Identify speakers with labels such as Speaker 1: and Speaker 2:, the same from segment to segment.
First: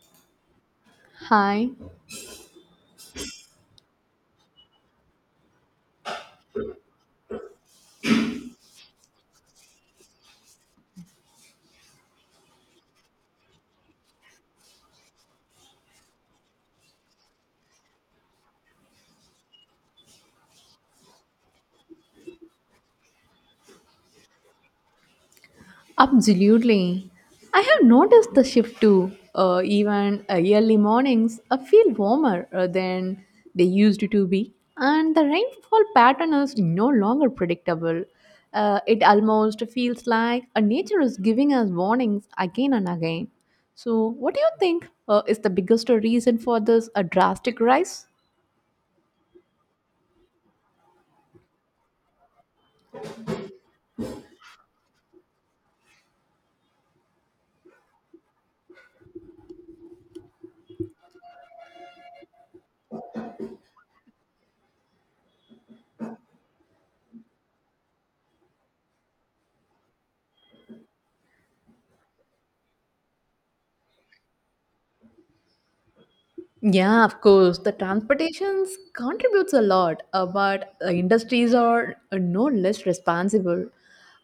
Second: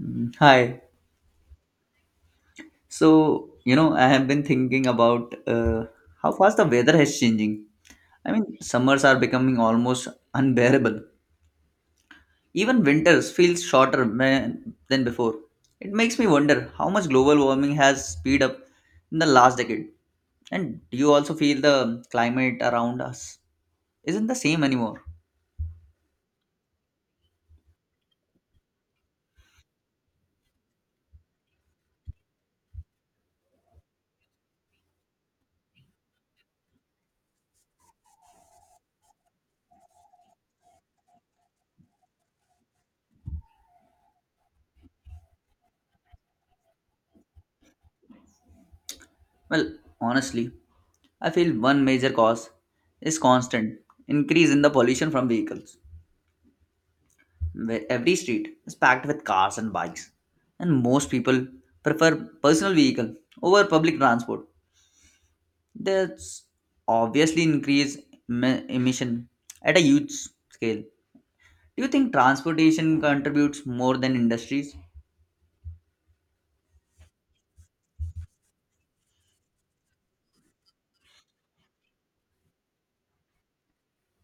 Speaker 1: Mm, hi.
Speaker 2: Hi,
Speaker 1: So, you know, I have been thinking about how fast the weather has changing. I mean, summers are becoming almost unbearable. Even winters feels shorter man, than before. It makes me wonder how much global warming has speed up in the last decade. And do you also feel the climate around us isn't the same anymore?
Speaker 2: absolutely. I have noticed the shift too. Even early mornings feel warmer than they used to be, and the rainfall pattern is no longer predictable. It almost feels like nature is giving us warnings again and again. So, what do you think is the biggest reason for this drastic rise?
Speaker 1: Well, honestly, I feel one major cause is constant increase in the pollution from vehicles. Where every street is packed with cars and bikes, and most people prefer personal vehicle over public transport. That's obviously increase emission at a huge scale. Do you think transportation contributes more than industries?
Speaker 2: Yeah, of course. The transportations contributes a lot, but industries are no less responsible.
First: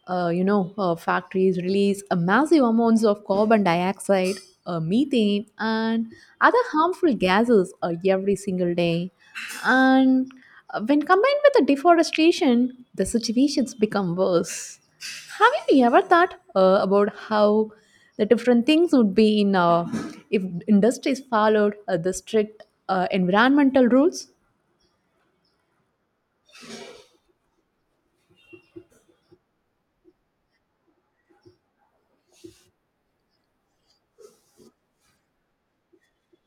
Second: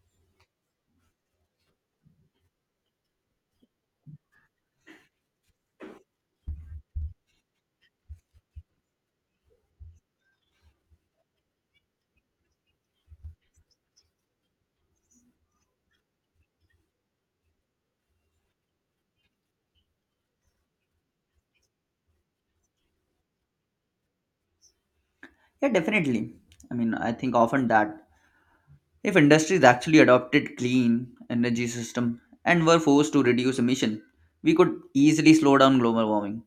Speaker 2: Factories release massive amounts of carbon dioxide, methane, and other harmful gases every single day. And when combined with the deforestation, the situations become worse. Have you ever thought about how the different things would be in if industries followed the strict environmental rules?
Speaker 1: Yeah, definitely. I mean, I think often that if industries actually adopted clean energy system and were forced to reduce emission, we could easily slow down global warming.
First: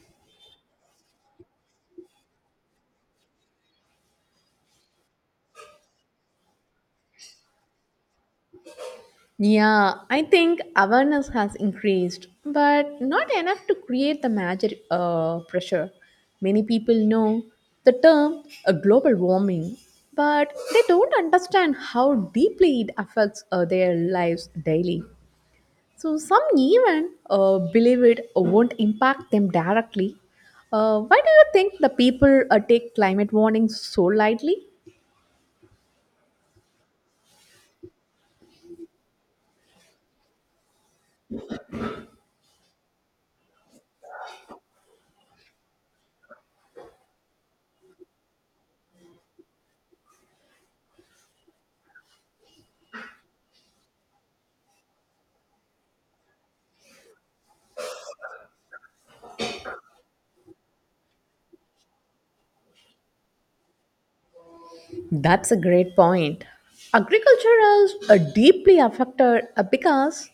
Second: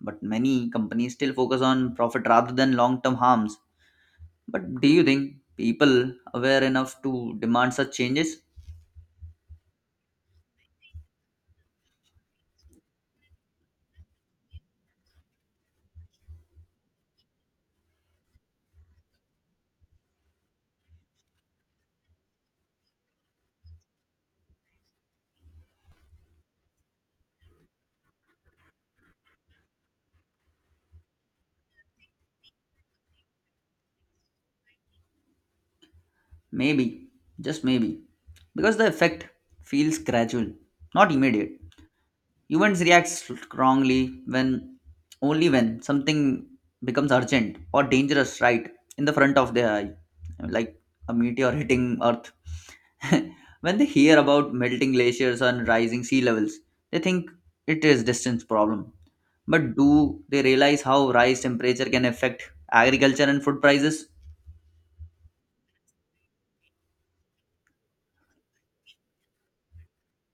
Speaker 1: But many companies still focus on profit rather than long-term harms. But do you think people aware enough to demand such changes?
Speaker 2: Yeah, I think awareness has increased, but not enough to create the major pressure. Many people know the term global warming, but they don't understand how deeply it affects their lives daily. So some even believe it won't impact them directly. Why do you think the people take climate warnings so lightly?
Speaker 1: Maybe, just maybe, because the effect feels gradual, not immediate. Humans react strongly when only when something becomes urgent or dangerous right in the front of their eye, like a meteor hitting Earth. When they hear about melting glaciers and rising sea levels, they think it is distance problem. But do they realize how rise temperature can affect agriculture and food prices?
Speaker 2: That's a great point. Agriculture is deeply affected because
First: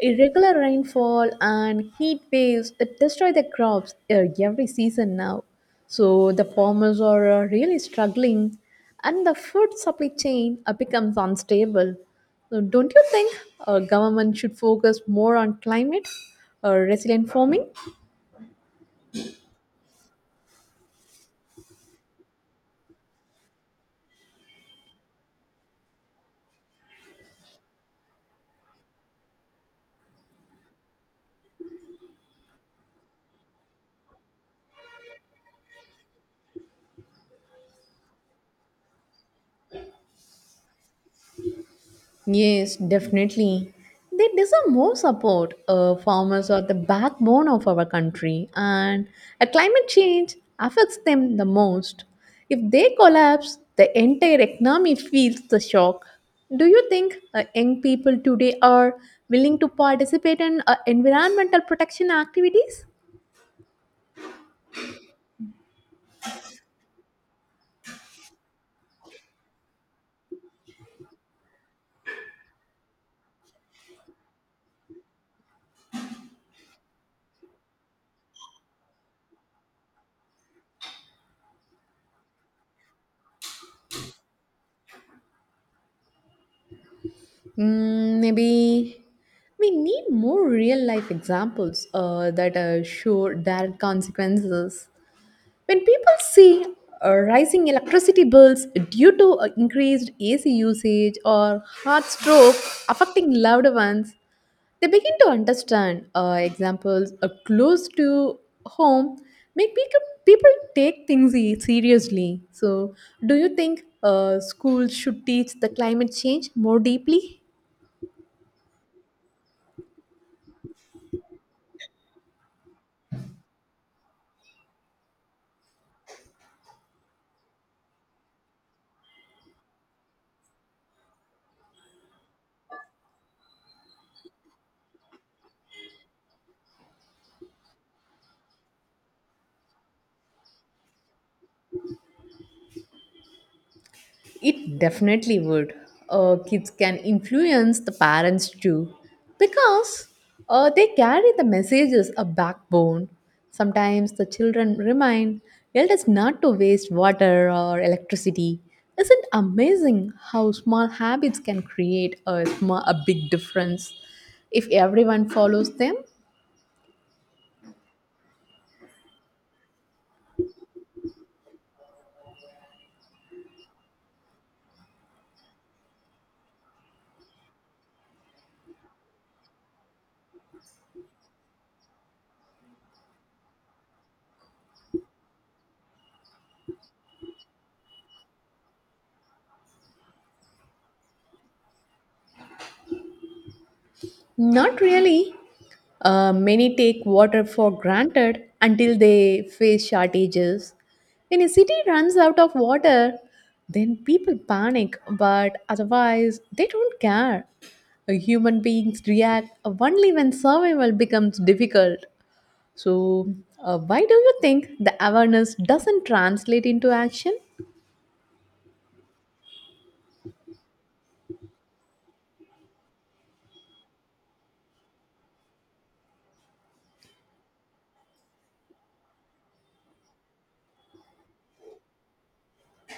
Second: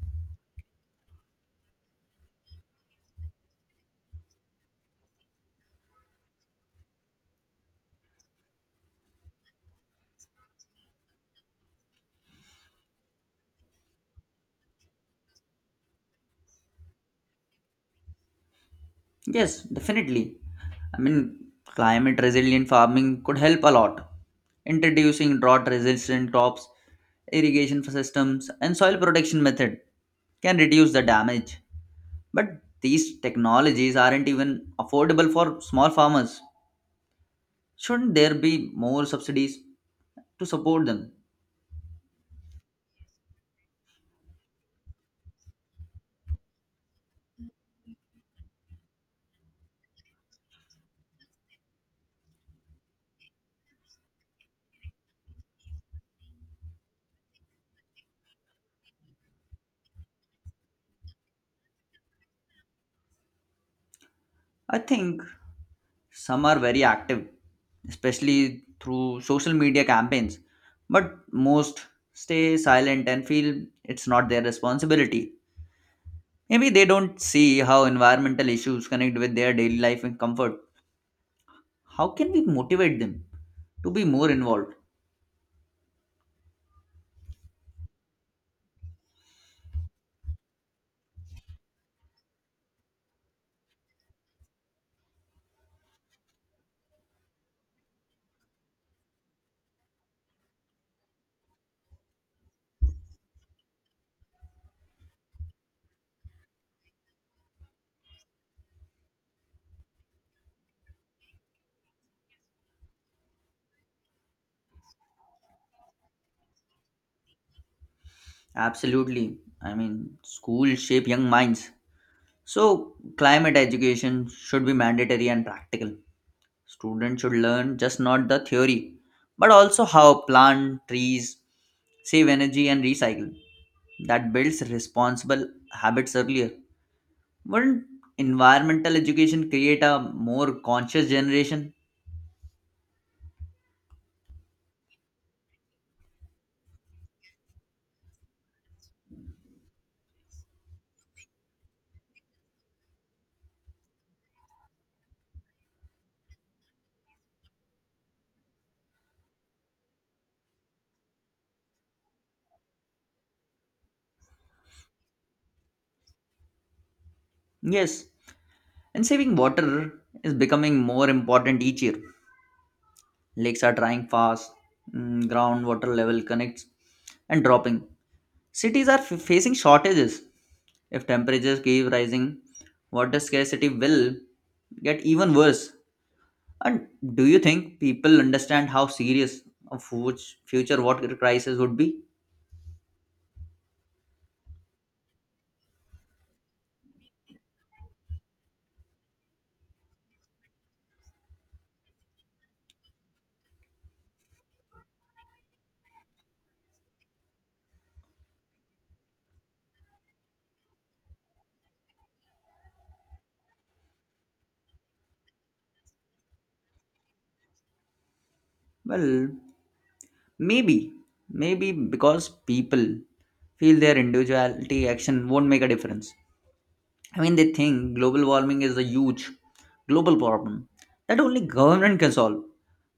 Speaker 2: irregular rainfall and heat waves destroy the crops every season now. So the farmers are really struggling, and the food supply chain becomes unstable. So don't you think government should focus more on climate or resilient farming?
Speaker 1: Yes, definitely. I mean, climate resilient farming could help a lot. Introducing drought resistant crops, irrigation systems, and soil protection method can reduce the damage. But these technologies aren't even affordable for small farmers. Shouldn't there be more subsidies to support them?
Speaker 2: Yes, definitely. They deserve more support. Farmers are the backbone of our country, and a climate change affects them the most. If they collapse, the entire economy feels the shock. Do you think young people today are willing to participate in environmental protection activities?
Speaker 1: I think some are very active, especially through social media campaigns, but most stay silent and feel it's not their responsibility. Maybe they don't see how environmental issues connect with their daily life and comfort. How can we motivate them to be more involved?
Speaker 2: Maybe we need more real life examples that show direct consequences. When people see rising electricity bills due to increased AC usage or heart stroke affecting loved ones, they begin to understand examples close to home make people take things seriously. So, do you think schools should teach the climate change more deeply?
Speaker 1: Absolutely, I mean schools shape young minds, so climate education should be mandatory and practical. Students should learn just not the theory, but also how plant trees, save energy, and recycle. That builds responsible habits earlier. Wouldn't environmental education create a more conscious generation?
Speaker 2: It definitely would. Kids can influence the parents too because they carry the messages a backbone. Sometimes the children remind elders not to waste water or electricity. Isn't amazing how small habits can create a big difference if everyone follows them?
Speaker 1: Yes. And saving water is becoming more important each year. Lakes are drying fast, mm, groundwater level connects and dropping. Cities are facing shortages. If temperatures keep rising, water scarcity will get even worse. And do you think people understand how serious a fu- future water crisis would be?
Speaker 2: Not really. Many take water for granted until they face shortages. When a city runs out of water, then people panic, but otherwise, they don't care. Human beings react only when survival becomes difficult. So, why do you think the awareness doesn't translate into action?
Speaker 1: Well, maybe. Maybe because people feel their individuality action won't make a difference. I mean, they think global warming is a huge global problem that only government can solve.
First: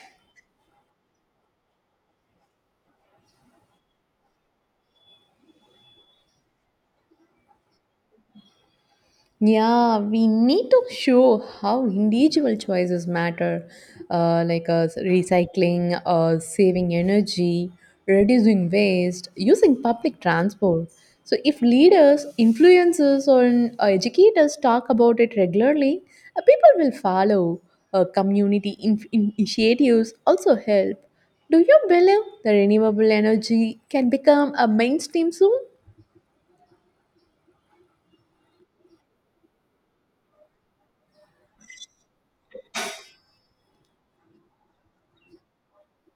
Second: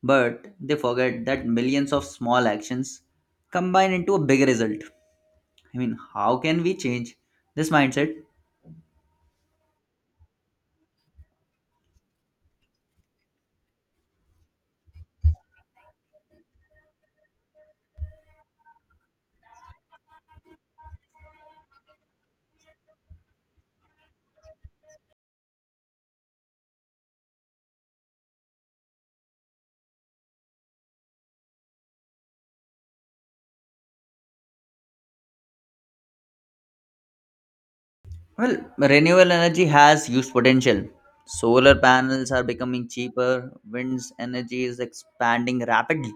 Speaker 1: But they forget that millions of small actions combine into a big result. I mean, how can we change this mindset?
Speaker 2: Yeah, we need to show how individual choices matter, like recycling, saving energy, reducing waste, using public transport. So, if leaders, influencers, or educators talk about it regularly, people will follow. Community initiatives also help. Do you believe the renewable energy can become a mainstream soon?
Speaker 1: Well, renewable energy has huge potential. Solar panels are becoming cheaper, wind's energy is expanding rapidly.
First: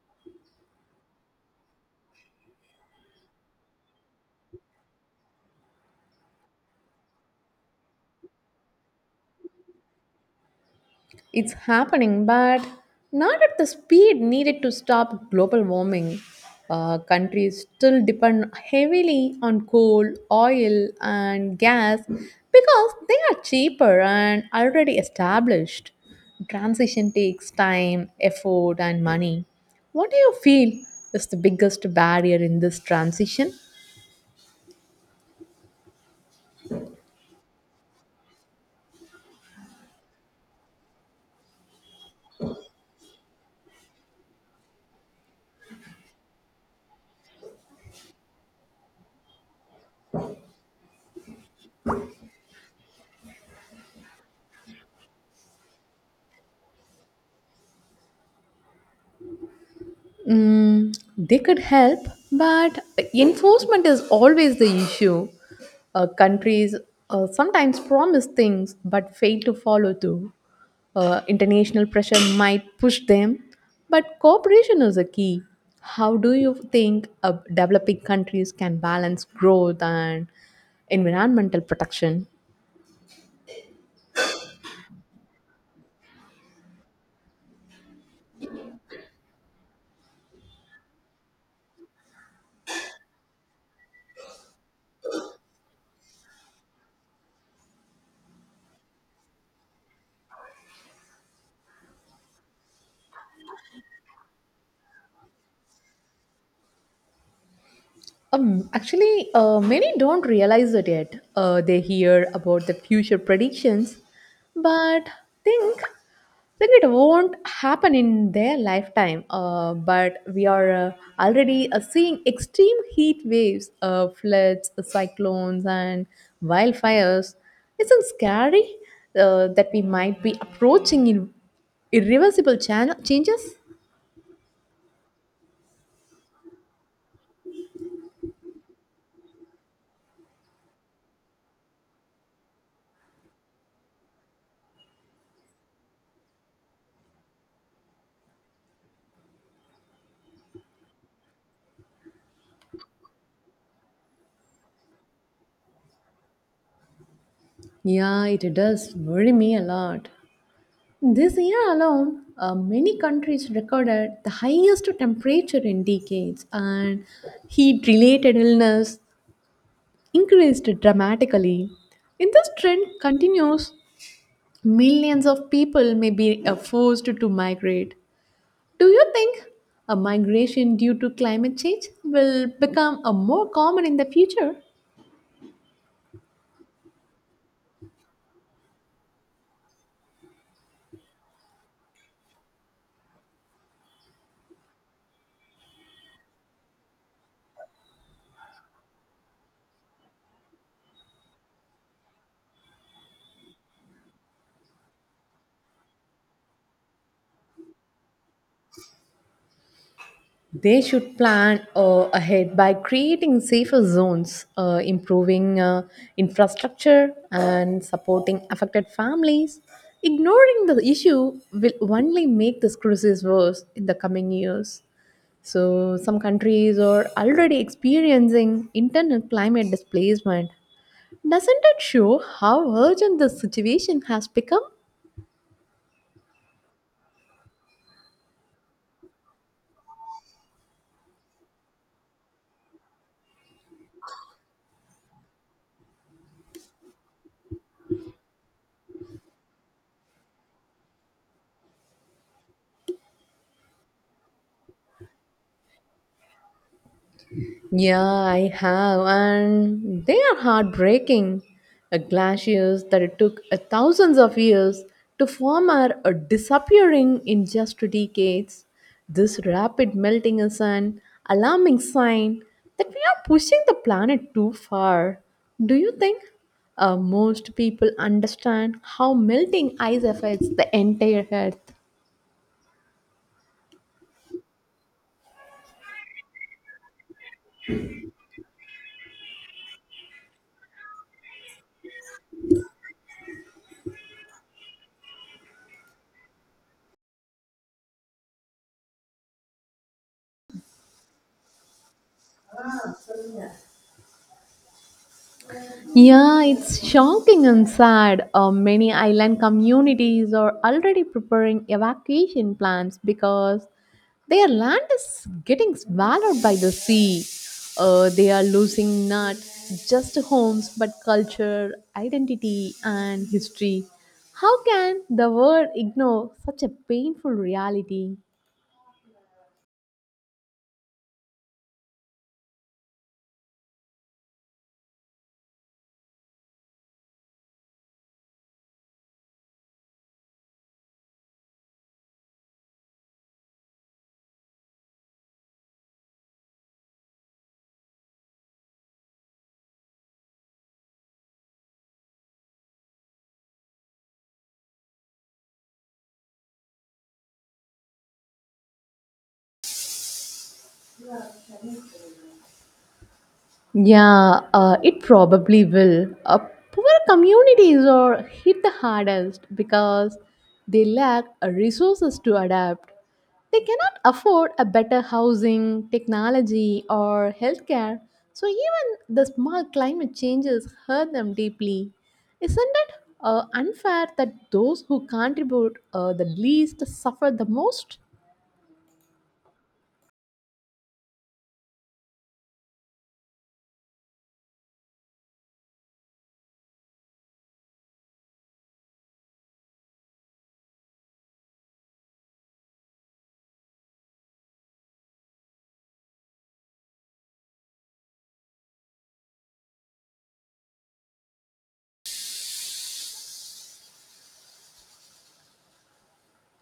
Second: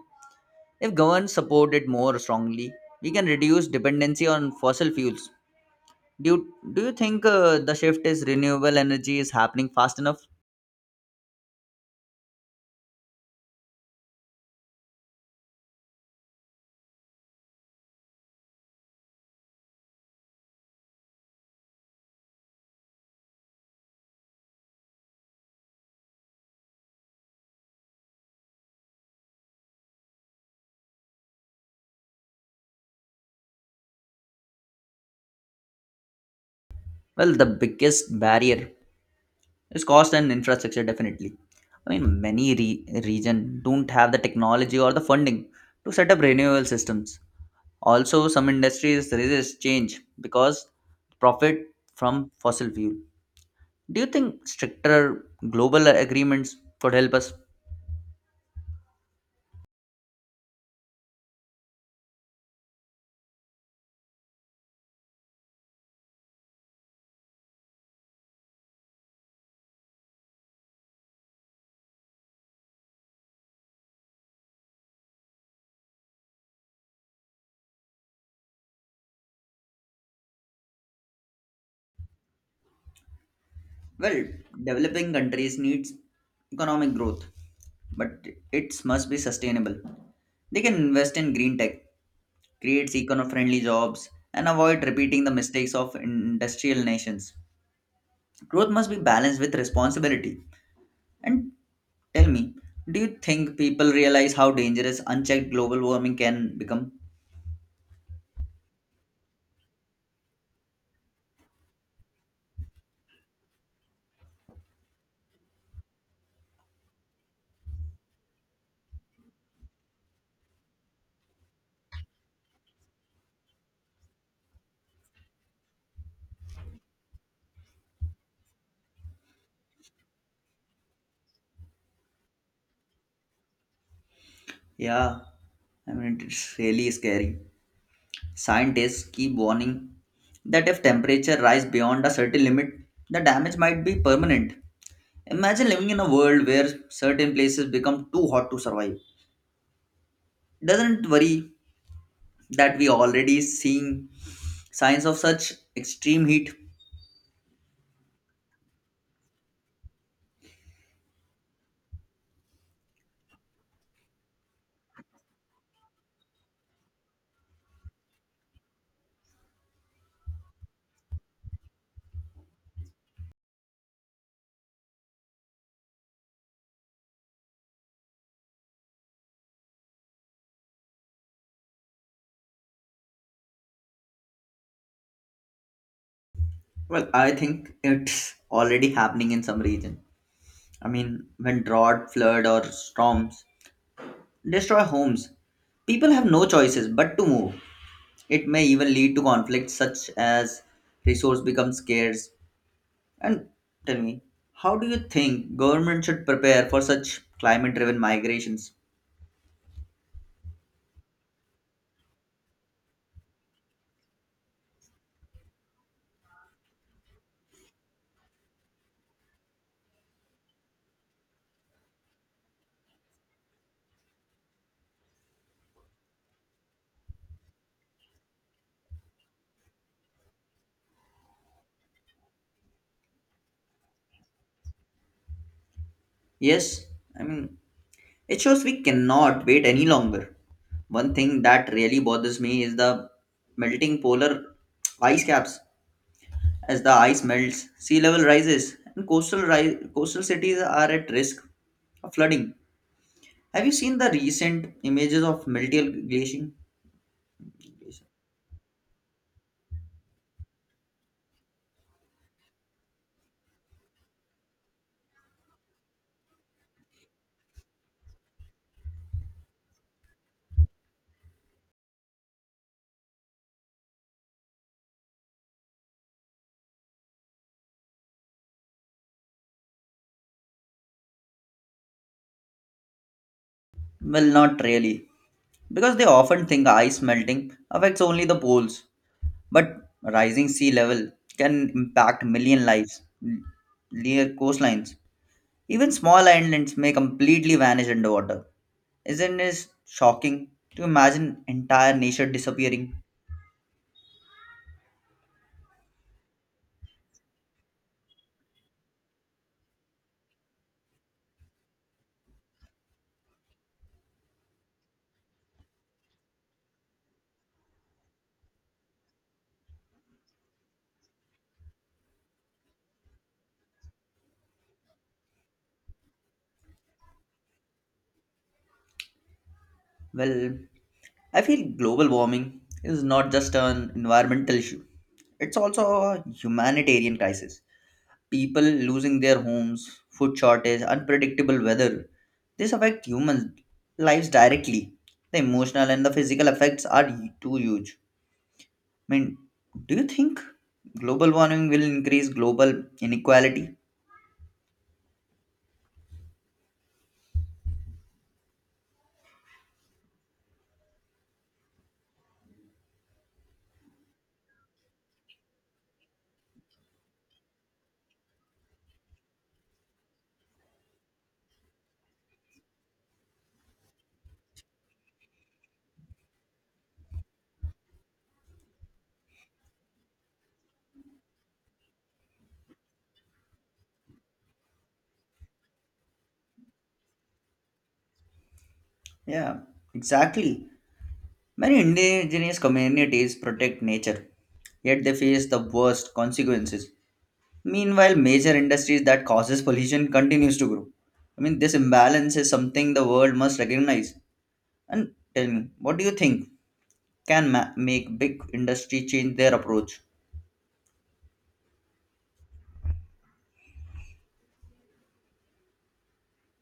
Speaker 1: If governments support it more strongly, we can reduce dependency on fossil fuels. Do you think the shift is renewable energy is happening fast enough?
Speaker 2: It's happening, but not at the speed needed to stop global warming. Countries still depend heavily on coal, oil, and gas because they are cheaper and already established. Transition takes time, effort, and money. What do you feel is the biggest barrier in this transition?
Speaker 1: Well, the biggest barrier is cost and infrastructure definitely. I mean many region don't have the technology or the funding to set up renewable systems. Also some industries resist change because profit from fossil fuel. Do you think stricter global agreements could help us?
Speaker 2: They could help, but enforcement is always the issue. Countries sometimes promise things but fail to follow through. International pressure might push them, but cooperation is a key. How do you think developing countries can balance growth and environmental protection?
Speaker 1: Well, developing countries needs economic growth, but it must be sustainable. They can invest in green tech, create eco-friendly jobs, and avoid repeating the mistakes of industrial nations. Growth must be balanced with responsibility. And tell me, do you think people realize how dangerous unchecked global warming can become?
Speaker 2: Actually, many don't realize it yet. They hear about the future predictions, but think that it won't happen in their lifetime. But we are already seeing extreme heat waves, floods, cyclones, and wildfires. Isn't scary that we might be approaching in irreversible changes?
Speaker 1: Yeah, I mean it's really scary. Scientists keep warning that if temperature rise beyond a certain limit, the damage might be permanent. Imagine living in a world where certain places become too hot to survive. Doesn't worry that we already seeing signs of such extreme heat?
Speaker 2: Yeah, it does worry me a lot. This year alone, many countries recorded the highest temperature in decades, and heat related illness increased dramatically. If this trend continues, millions of people may be forced to migrate. Do you think a migration due to climate change will become a more common in the future?
Speaker 1: Well, I think it's already happening in some region. I mean, when drought, flood, or storms destroy homes, people have no choices but to move. It may even lead to conflicts such as resource becomes scarce. And tell me, how do you think government should prepare for such climate driven migrations?
Speaker 2: They should plan ahead by creating safer zones, improving infrastructure, and supporting affected families. Ignoring the issue will only make this crisis worse in the coming years. So, some countries are already experiencing internal climate displacement. Doesn't it show how urgent the situation has become?
Speaker 1: Yes, I mean, it shows we cannot wait any longer. One thing that really bothers me is the melting polar ice caps. As the ice melts, sea level rises, and coastal, coastal cities are at risk of flooding. Have you seen the recent images of melting glacier?
Speaker 2: Yeah, I have, and they are heartbreaking. Glaciers that it took thousands of years to form are disappearing in just 2 decades. This rapid melting is an alarming sign that we are pushing the planet too far. Do you think most people understand how melting ice affects the entire Earth?
Speaker 1: Well, not really, because they often think ice melting affects only the poles, but rising sea level can impact million lives near coastlines. Even small islands may completely vanish underwater. Isn't it shocking to imagine entire nature disappearing?
Speaker 2: Yeah, it's shocking and sad. Many island communities are already preparing evacuation plans because their land is getting swallowed by the sea. They are losing not just homes but culture, identity, and history. How can the world ignore such a painful reality?
Speaker 1: Well, I feel global warming is not just an environmental issue, it's also a humanitarian crisis. People losing their homes, food shortage, unpredictable weather. This affect humans' lives directly. The emotional and the physical effects are too huge. I mean, do you think global warming will increase global inequality?
Speaker 2: Yeah, it probably will. Poor communities are hit the hardest because they lack resources to adapt. They cannot afford a better housing, technology, or healthcare, so even the small climate changes hurt them deeply. Isn't it unfair that those who contribute the least suffer the most?
Speaker 1: Yeah, exactly. Many indigenous communities protect nature, yet they face the worst consequences. Meanwhile, major industries that causes pollution continues to grow. I mean, this imbalance is something the world must recognize. And tell me, what do you think can make big industry change their approach?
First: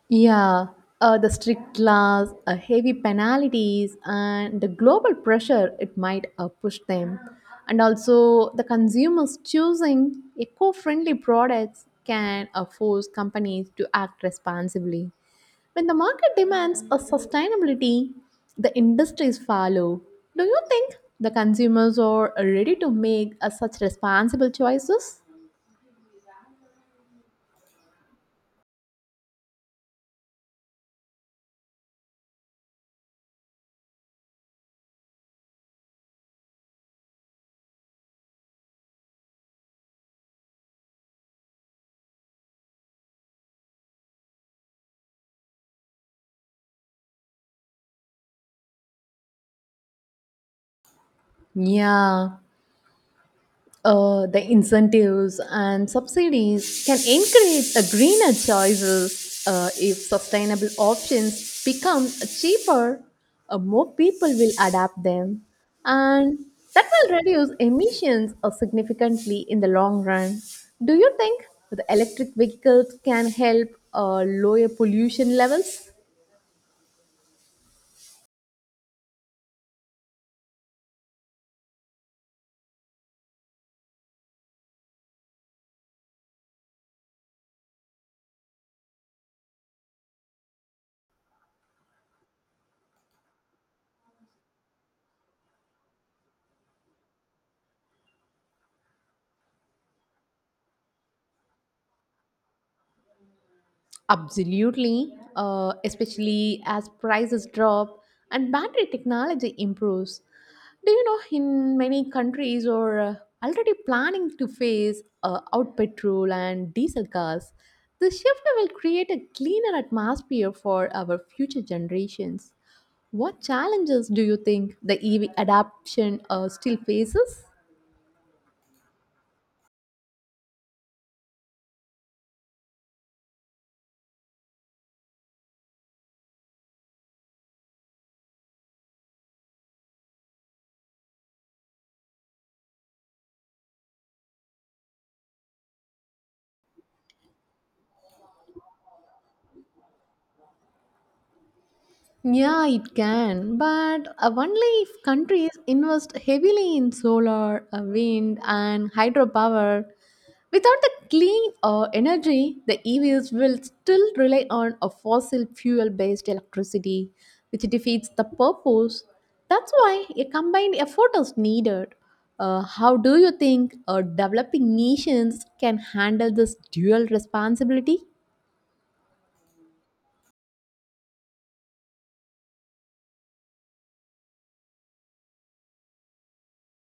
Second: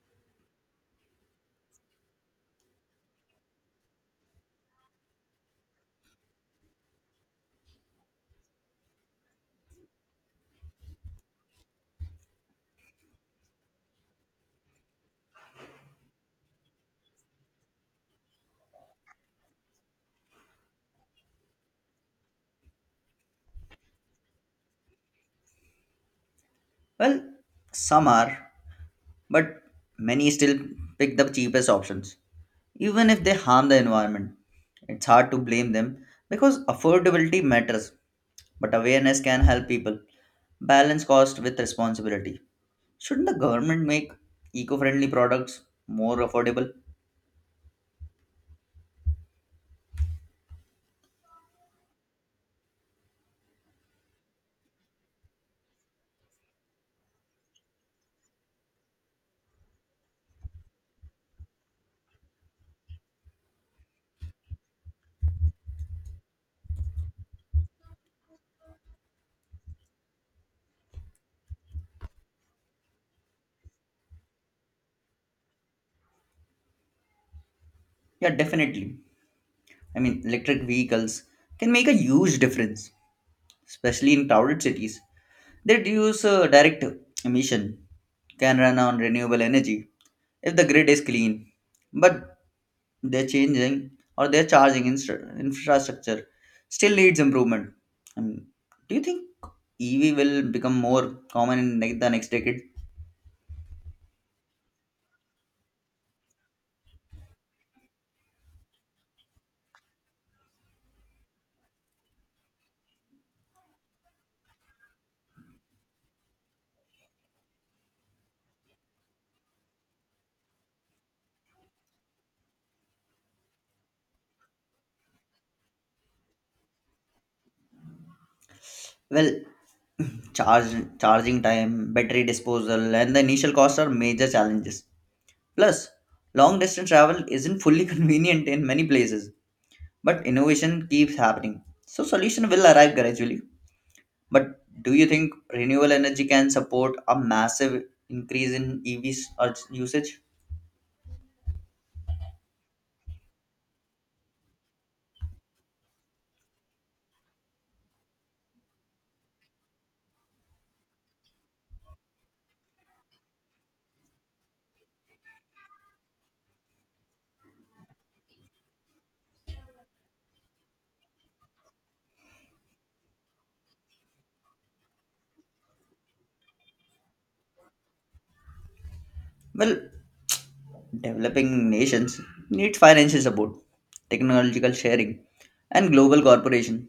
Speaker 2: Yeah, the strict laws, heavy penalties, and the global pressure it might push them. And also, the consumers choosing eco friendly products can force companies to act responsibly. When the market demands a sustainability, the industries follow. Do you think the consumers are ready to make such responsible choices?
Speaker 1: Well, some are, but many still pick the cheapest options, even if they harm the environment. It's hard to blame them because affordability matters, but awareness can help people balance cost with responsibility. Shouldn't the government make eco friendly products more affordable?
Speaker 2: Yeah, the incentives and subsidies can encourage a greener choices if sustainable options become cheaper, more people will adapt them, and that will reduce emissions significantly in the long run. Do you think the electric vehicles can help lower pollution levels?
Speaker 1: Yeah, definitely. I mean, electric vehicles can make a huge difference, especially in crowded cities. They reduce direct emission, can run on renewable energy if the grid is clean, but their changing or their charging infrastructure still needs improvement. Um, do you think ev will become more common in the next decade?
Speaker 2: Absolutely, especially as prices drop and battery technology improves. Do you know in many countries are already planning to phase out petrol and diesel cars? The shift will create a cleaner atmosphere for our future generations. What challenges do you think the EV adoption still faces?
Speaker 1: Well, charge charging time, battery disposal, and the initial costs are major challenges. Plus long distance travel isn't fully convenient in many places, but innovation keeps happening. So solution will arrive gradually. But do you think renewable energy can support a massive increase in EVs or usage?
Speaker 2: Yeah, it can, but only if countries invest heavily in solar, wind, and hydropower. Without the clean energy, the EVs will still rely on a fossil fuel based electricity, which defeats the purpose. That's why a combined effort is needed. How do you think developing nations can handle this dual responsibility?
Speaker 1: Well, developing nations need financial support, technological sharing, and global cooperation.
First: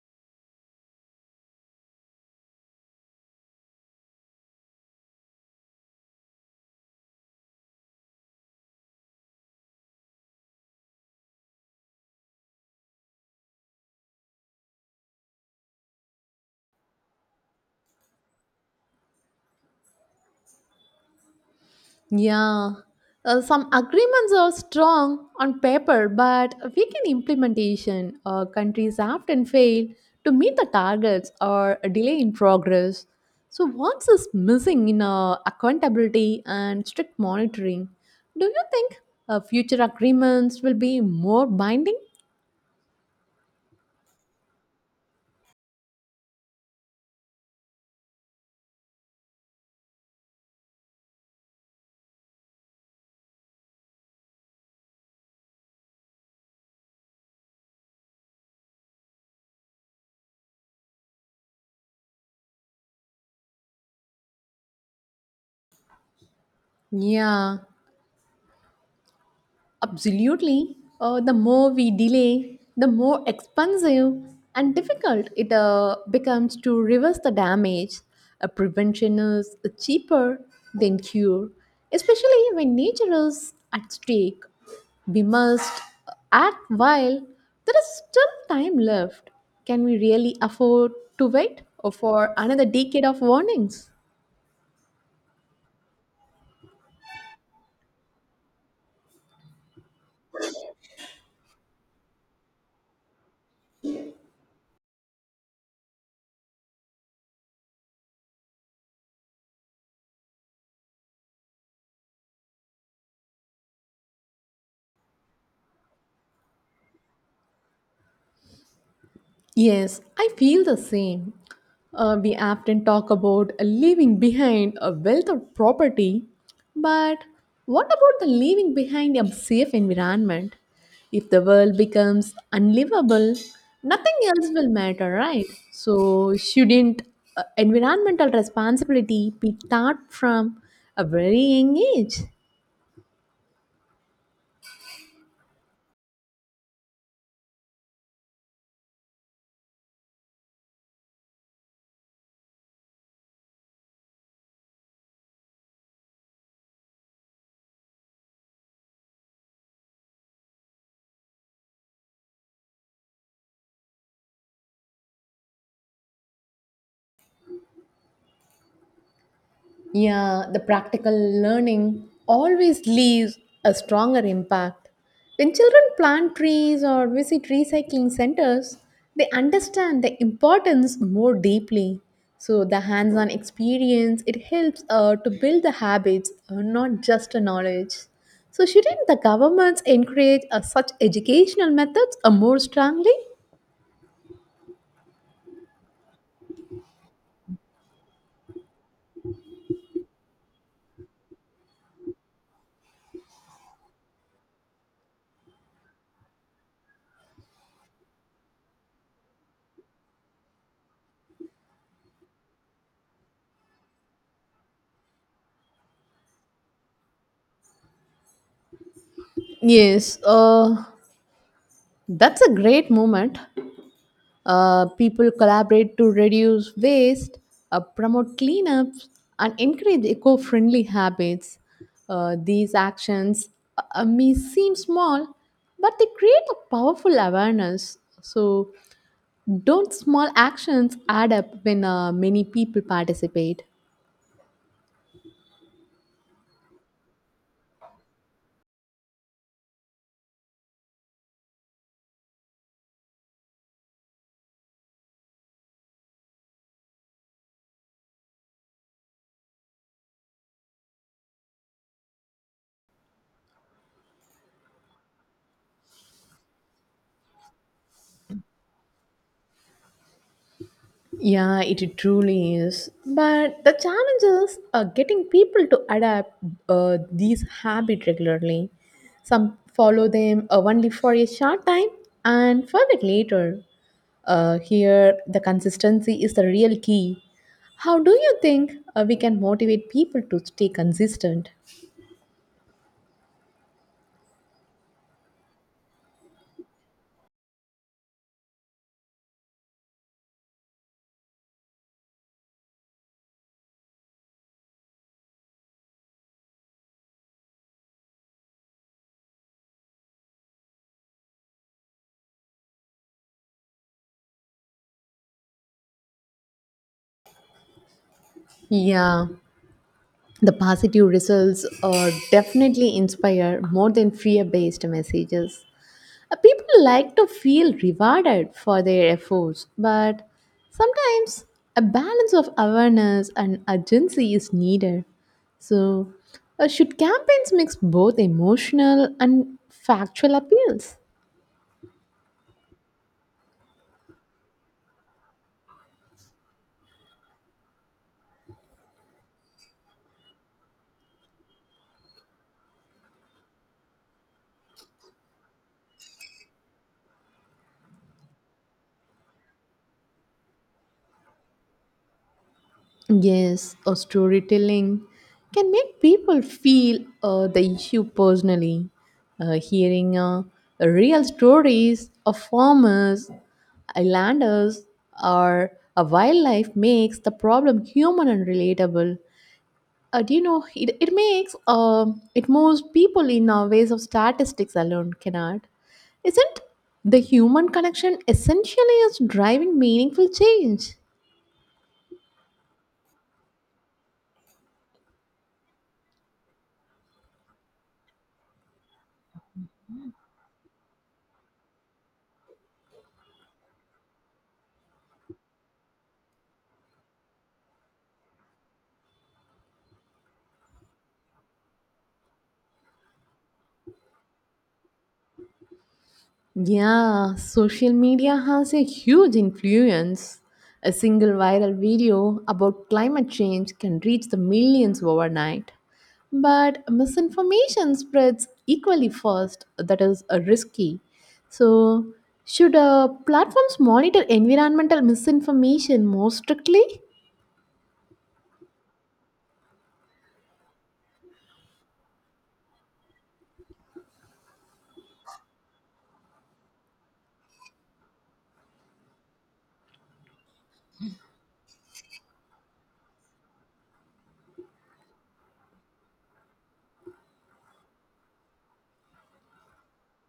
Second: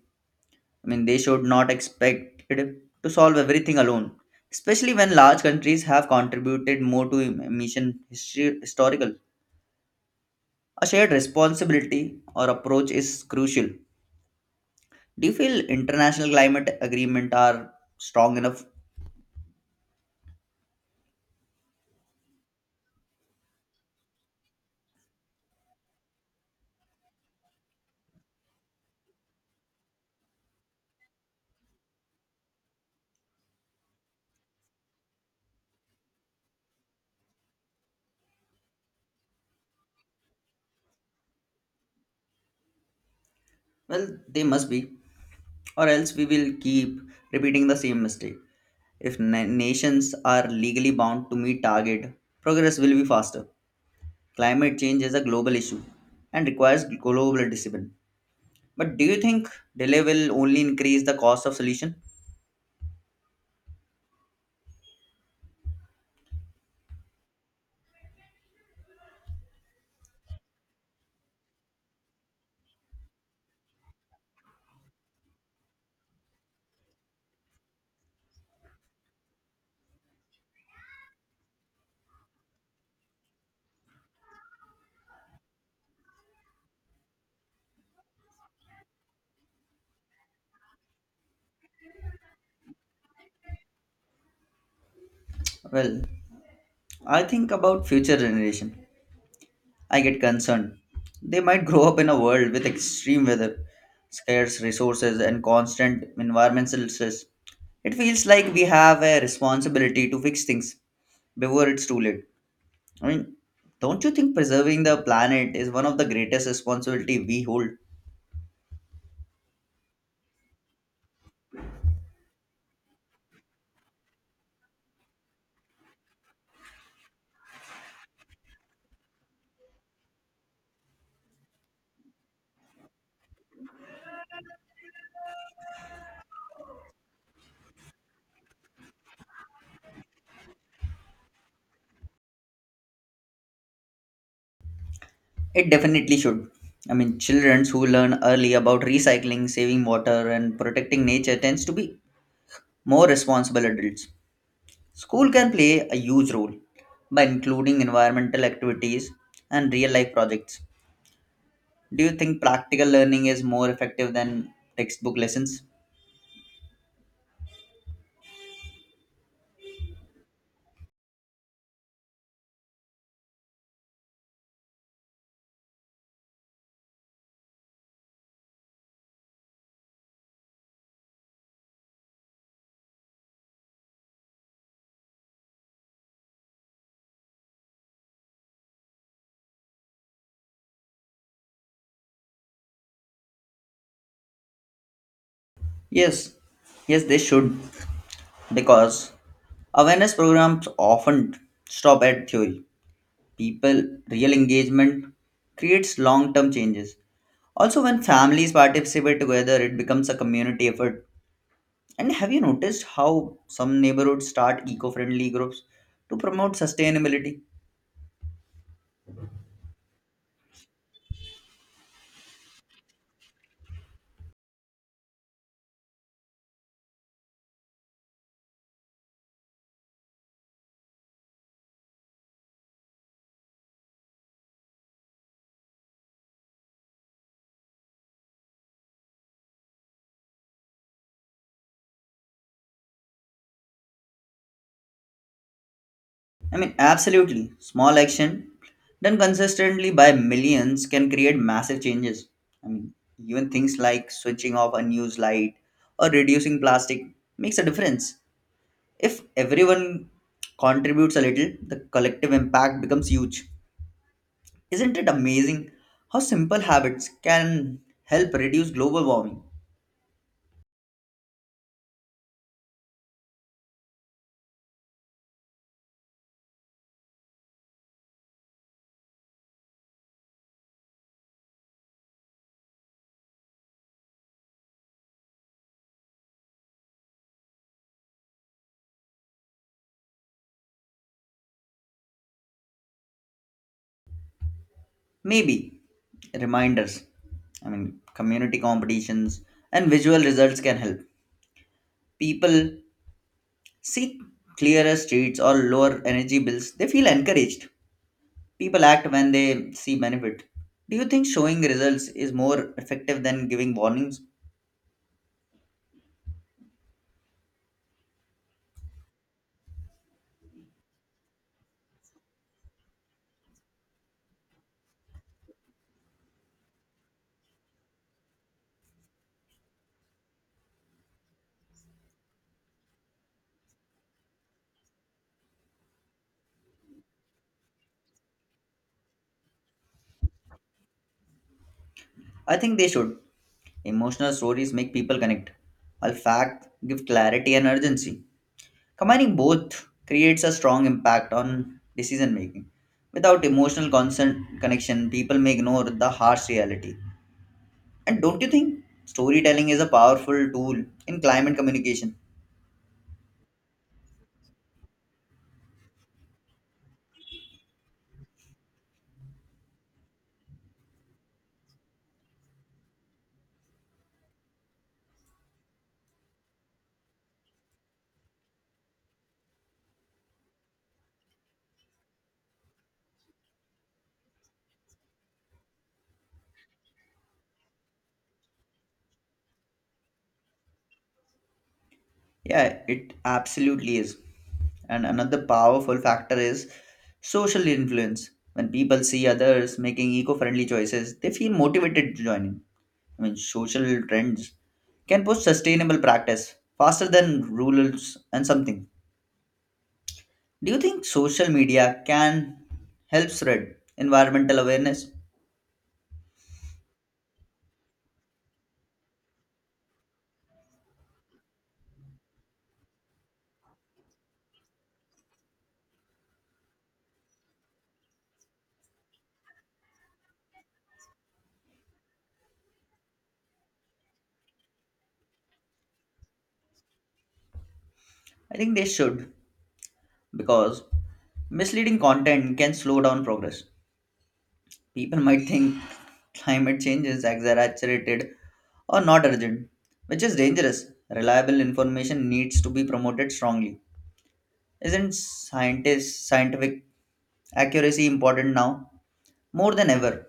Speaker 1: I mean, they should not expect it to solve everything alone, especially when large countries have contributed more to emission historical. A shared responsibility or approach is crucial. Do you feel international climate agreement are strong enough?
Speaker 2: Yeah, some agreements are strong on paper, but weak in implementation. Countries often fail to meet the targets or a delay in progress. So, what is missing in accountability and strict monitoring? Do you think future agreements will be more binding?
Speaker 1: Well, they must be, or else we will keep repeating the same mistake. If nations are legally bound to meet target, progress will be faster. Climate change is a global issue and requires global discipline. But do you think delay will only increase the cost of solution?
Speaker 2: Yeah, absolutely. The more we delay, the more expensive and difficult it becomes to reverse the damage. A prevention is cheaper than cure, especially when nature is at stake. We must act while there is still time left. Can we really afford to wait for another decade of warnings?
Speaker 1: Well, I think about future generation. I get concerned. They might grow up in a world with extreme weather, scarce resources, and constant environmental stress. It feels like we have a responsibility to fix things before it's too late. I mean, don't you think preserving the planet is one of the greatest responsibility we hold?
Speaker 2: Yes, I feel the same. We often talk about leaving behind a wealth of property, but what about the leaving behind a safe environment? If the world becomes unlivable, nothing else will matter, right? So, shouldn't environmental responsibility be taught from a very young age?
Speaker 1: It definitely should. I mean, children who learn early about recycling, saving water, and protecting nature tends to be more responsible adults. School can play a huge role by including environmental activities and real life projects. Do you think practical learning is more effective than textbook lessons?
Speaker 2: Yeah, the practical learning always leaves a stronger impact. When children plant trees or visit recycling centers, they understand the importance more deeply. So the hands-on experience it helps to build the habits, not just the knowledge. So shouldn't the governments encourage such educational methods more strongly?
Speaker 1: Yes, yes, they should, because awareness programs often stop at theory. People, real engagement creates long term changes. Also, when families participate together, it becomes a community effort. And have you noticed how some neighborhoods start eco friendly groups to promote sustainability?
Speaker 2: Yes, that's a great moment. People collaborate to reduce waste, promote cleanups, and encourage eco friendly habits. These actions may seem small, but they create a powerful awareness. So, don't small actions add up when many people participate?
Speaker 1: I mean, absolutely. Small action done consistently by millions can create massive changes. I mean, even things like switching off a news light or reducing plastic makes a difference. If everyone contributes a little, the collective impact becomes huge. Isn't it amazing how simple habits can help reduce global warming?
Speaker 2: Yeah, it truly is. But the challenge is getting people to adapt these habits regularly. Some follow them only for a short time and forget later. Here, the consistency is the real key. How do you think we can motivate people to stay consistent?
Speaker 1: Maybe reminders, I mean, community competitions and visual results can help. People see clearer streets or lower energy bills, they feel encouraged. People act when they see benefit. Do you think showing results is more effective than giving warnings?
Speaker 2: Yeah, the positive results are definitely inspire more than fear based messages. People like to feel rewarded for their efforts, but sometimes a balance of awareness and urgency is needed. So, should campaigns mix both emotional and factual appeals?
Speaker 1: I think they should. Emotional stories make people connect, while fact give clarity and urgency. Combining both creates a strong impact on decision making. Without emotional consent connection, people may ignore the harsh reality. And don't you think storytelling is a powerful tool in climate communication?
Speaker 2: Yes, or storytelling can make people feel the issue personally. Hearing real stories of farmers, islanders, or a wildlife makes the problem human and relatable. Do you know it moves people in ways of statistics alone cannot. Isn't the human connection essentially is driving meaningful change?
Speaker 1: Yeah, it absolutely is. And another powerful factor is social influence. When people see others making eco friendly choices, they feel motivated to join in. I mean, social trends can push sustainable practice faster than rules and something. Do you think social media can help spread environmental awareness?
Speaker 2: Yeah, social media has a huge influence. A single viral video about climate change can reach the millions overnight. But misinformation spreads equally fast, that is risky. So, should platforms monitor environmental misinformation more strictly?
Speaker 1: I think they should because misleading content can slow down progress. People might think climate change is exaggerated or not urgent, which is dangerous. Reliable information needs to be promoted strongly. Isn't scientist scientific accuracy important now more than ever?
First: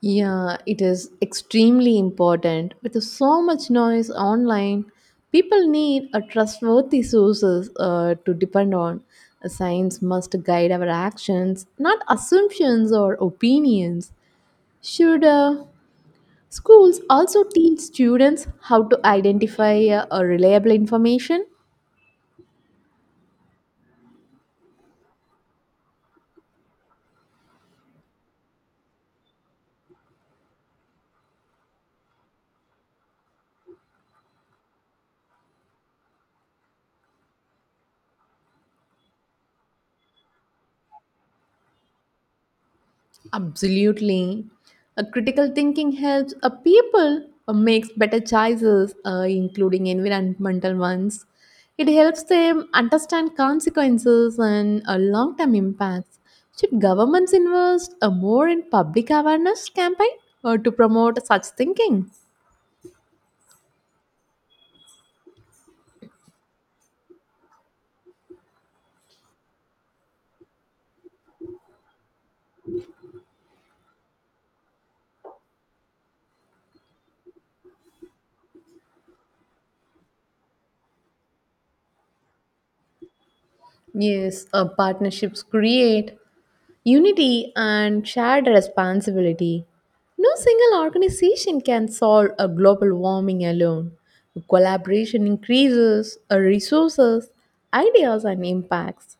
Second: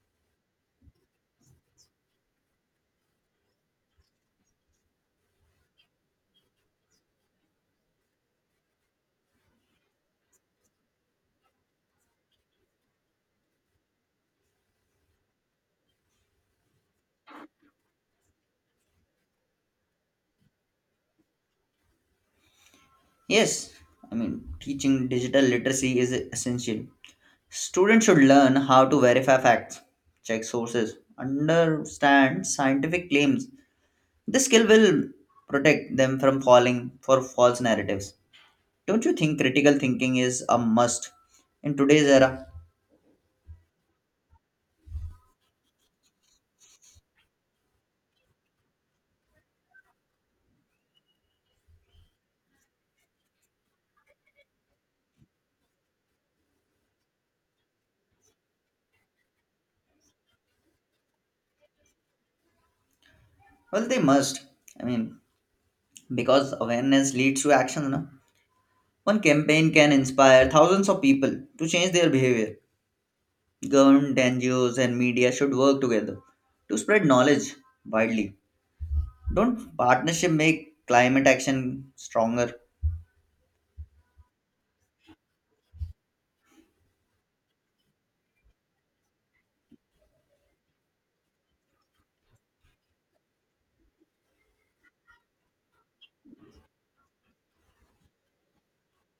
Speaker 2: Yeah, it is extremely important. With so much noise online, people need a trustworthy sources to depend on. Science must guide our actions, not assumptions or opinions. Should schools also teach students how to identify a reliable information?
Speaker 1: Yes, I mean teaching digital literacy is essential. Students should learn how to verify facts, check sources, understand scientific claims. This skill will protect them from falling for false narratives. Don't you think critical thinking is a must in today's era?
Speaker 2: Absolutely. A critical thinking helps a people makes better choices, including environmental ones. It helps them understand consequences and long-term impacts. Should governments invest more in public awareness campaign to promote such thinking?
Speaker 1: Well, they must. I mean, because awareness leads to action. No? One campaign can inspire thousands of people to change their behavior. Government, NGOs, and media should work together to spread knowledge widely. Don't partnership make climate action stronger?
Speaker 2: Yes, partnerships create unity and shared responsibility. No single organization can solve a global warming alone. Collaboration increases resources, ideas, and impacts.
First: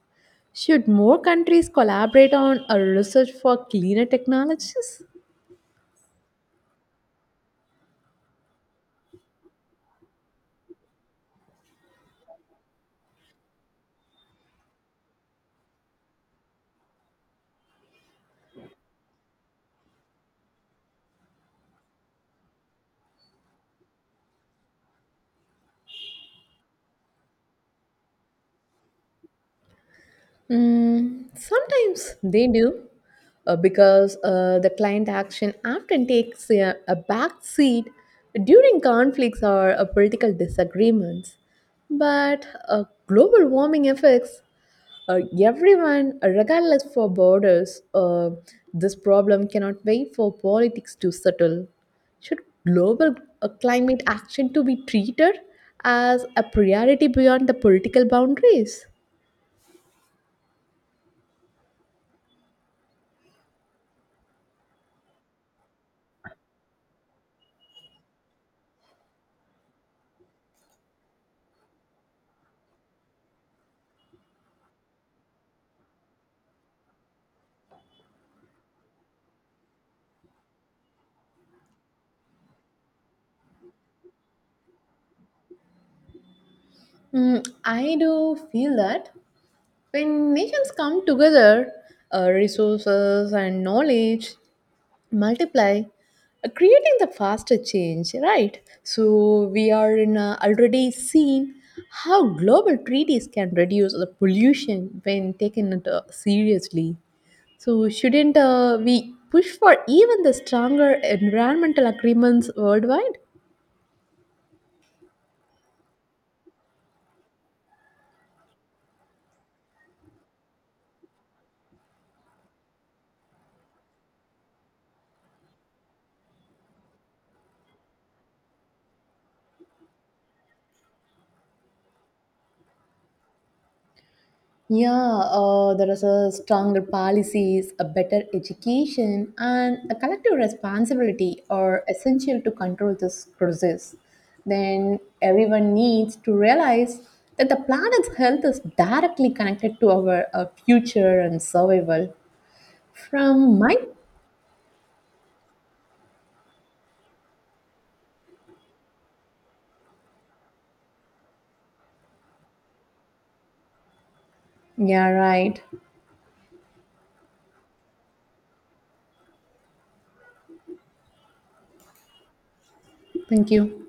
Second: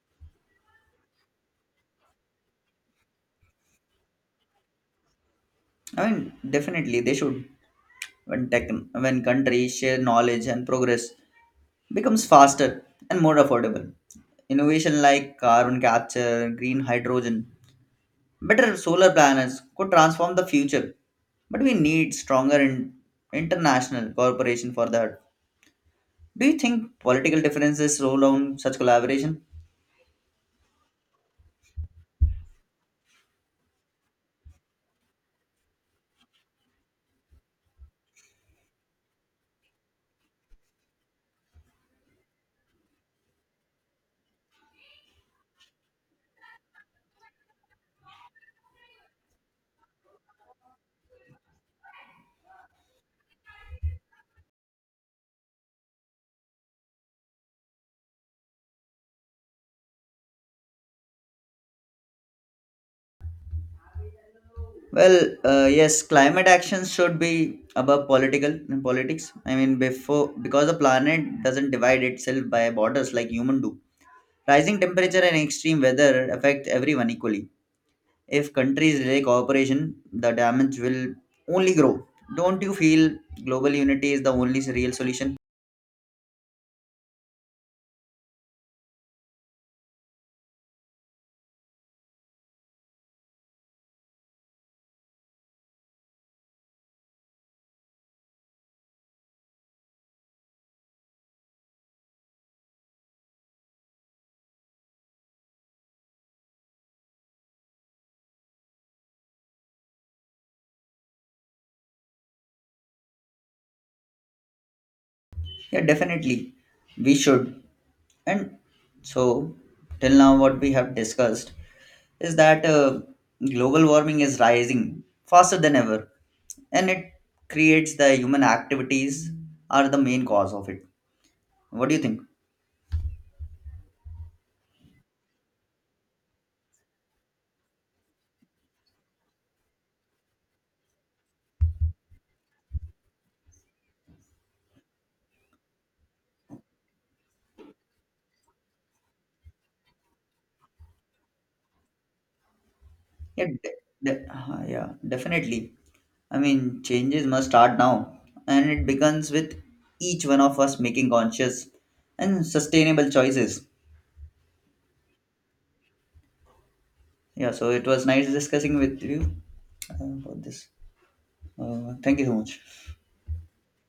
Speaker 2: Should more countries collaborate on a research for cleaner technologies?
Speaker 1: I mean, definitely they should. When countries share knowledge and progress, becomes faster and more affordable. Innovation like carbon capture, green hydrogen, better solar panels could transform the future, but we need stronger international cooperation for that. Do you think political differences roll on such collaboration?
Speaker 2: Sometimes they do because the client action often takes a back seat during conflicts or political disagreements. But global warming affects everyone, regardless for borders. This problem cannot wait for politics to settle. Should global climate action to be treated as a priority beyond the political boundaries?
Speaker 1: Well, yes, climate actions should be above political and politics. I mean, before because the planet doesn't divide itself by borders like human do. Rising temperature and extreme weather affect everyone equally. If countries delay cooperation, the damage will only grow. Don't you feel global unity is the only real solution?
Speaker 2: I do feel that when nations come together, resources and knowledge multiply, creating the faster change, right? So we are already seen how global treaties can reduce the pollution when taken it, seriously. So shouldn't we push for even the stronger environmental agreements worldwide?
Speaker 1: Yeah, definitely. We should. And so, till now, what we have discussed is that global warming is rising faster than ever, and it creates the human activities are the main cause of it. What do you think?
Speaker 2: Yeah, there is a stronger policies, a better education, and a collective responsibility are essential to control this crisis. Then everyone needs to realize that the planet's health is directly connected to our future and survival.
Speaker 1: Yeah,
Speaker 2: From
Speaker 1: de-
Speaker 2: my,
Speaker 1: yeah, definitely. I mean, changes must start now, and it begins with each one of us making conscious and sustainable choices.
Speaker 2: yeah, right.
Speaker 1: Yeah, so it was nice discussing with you about this. Thank you so much.
Speaker 2: Thank you.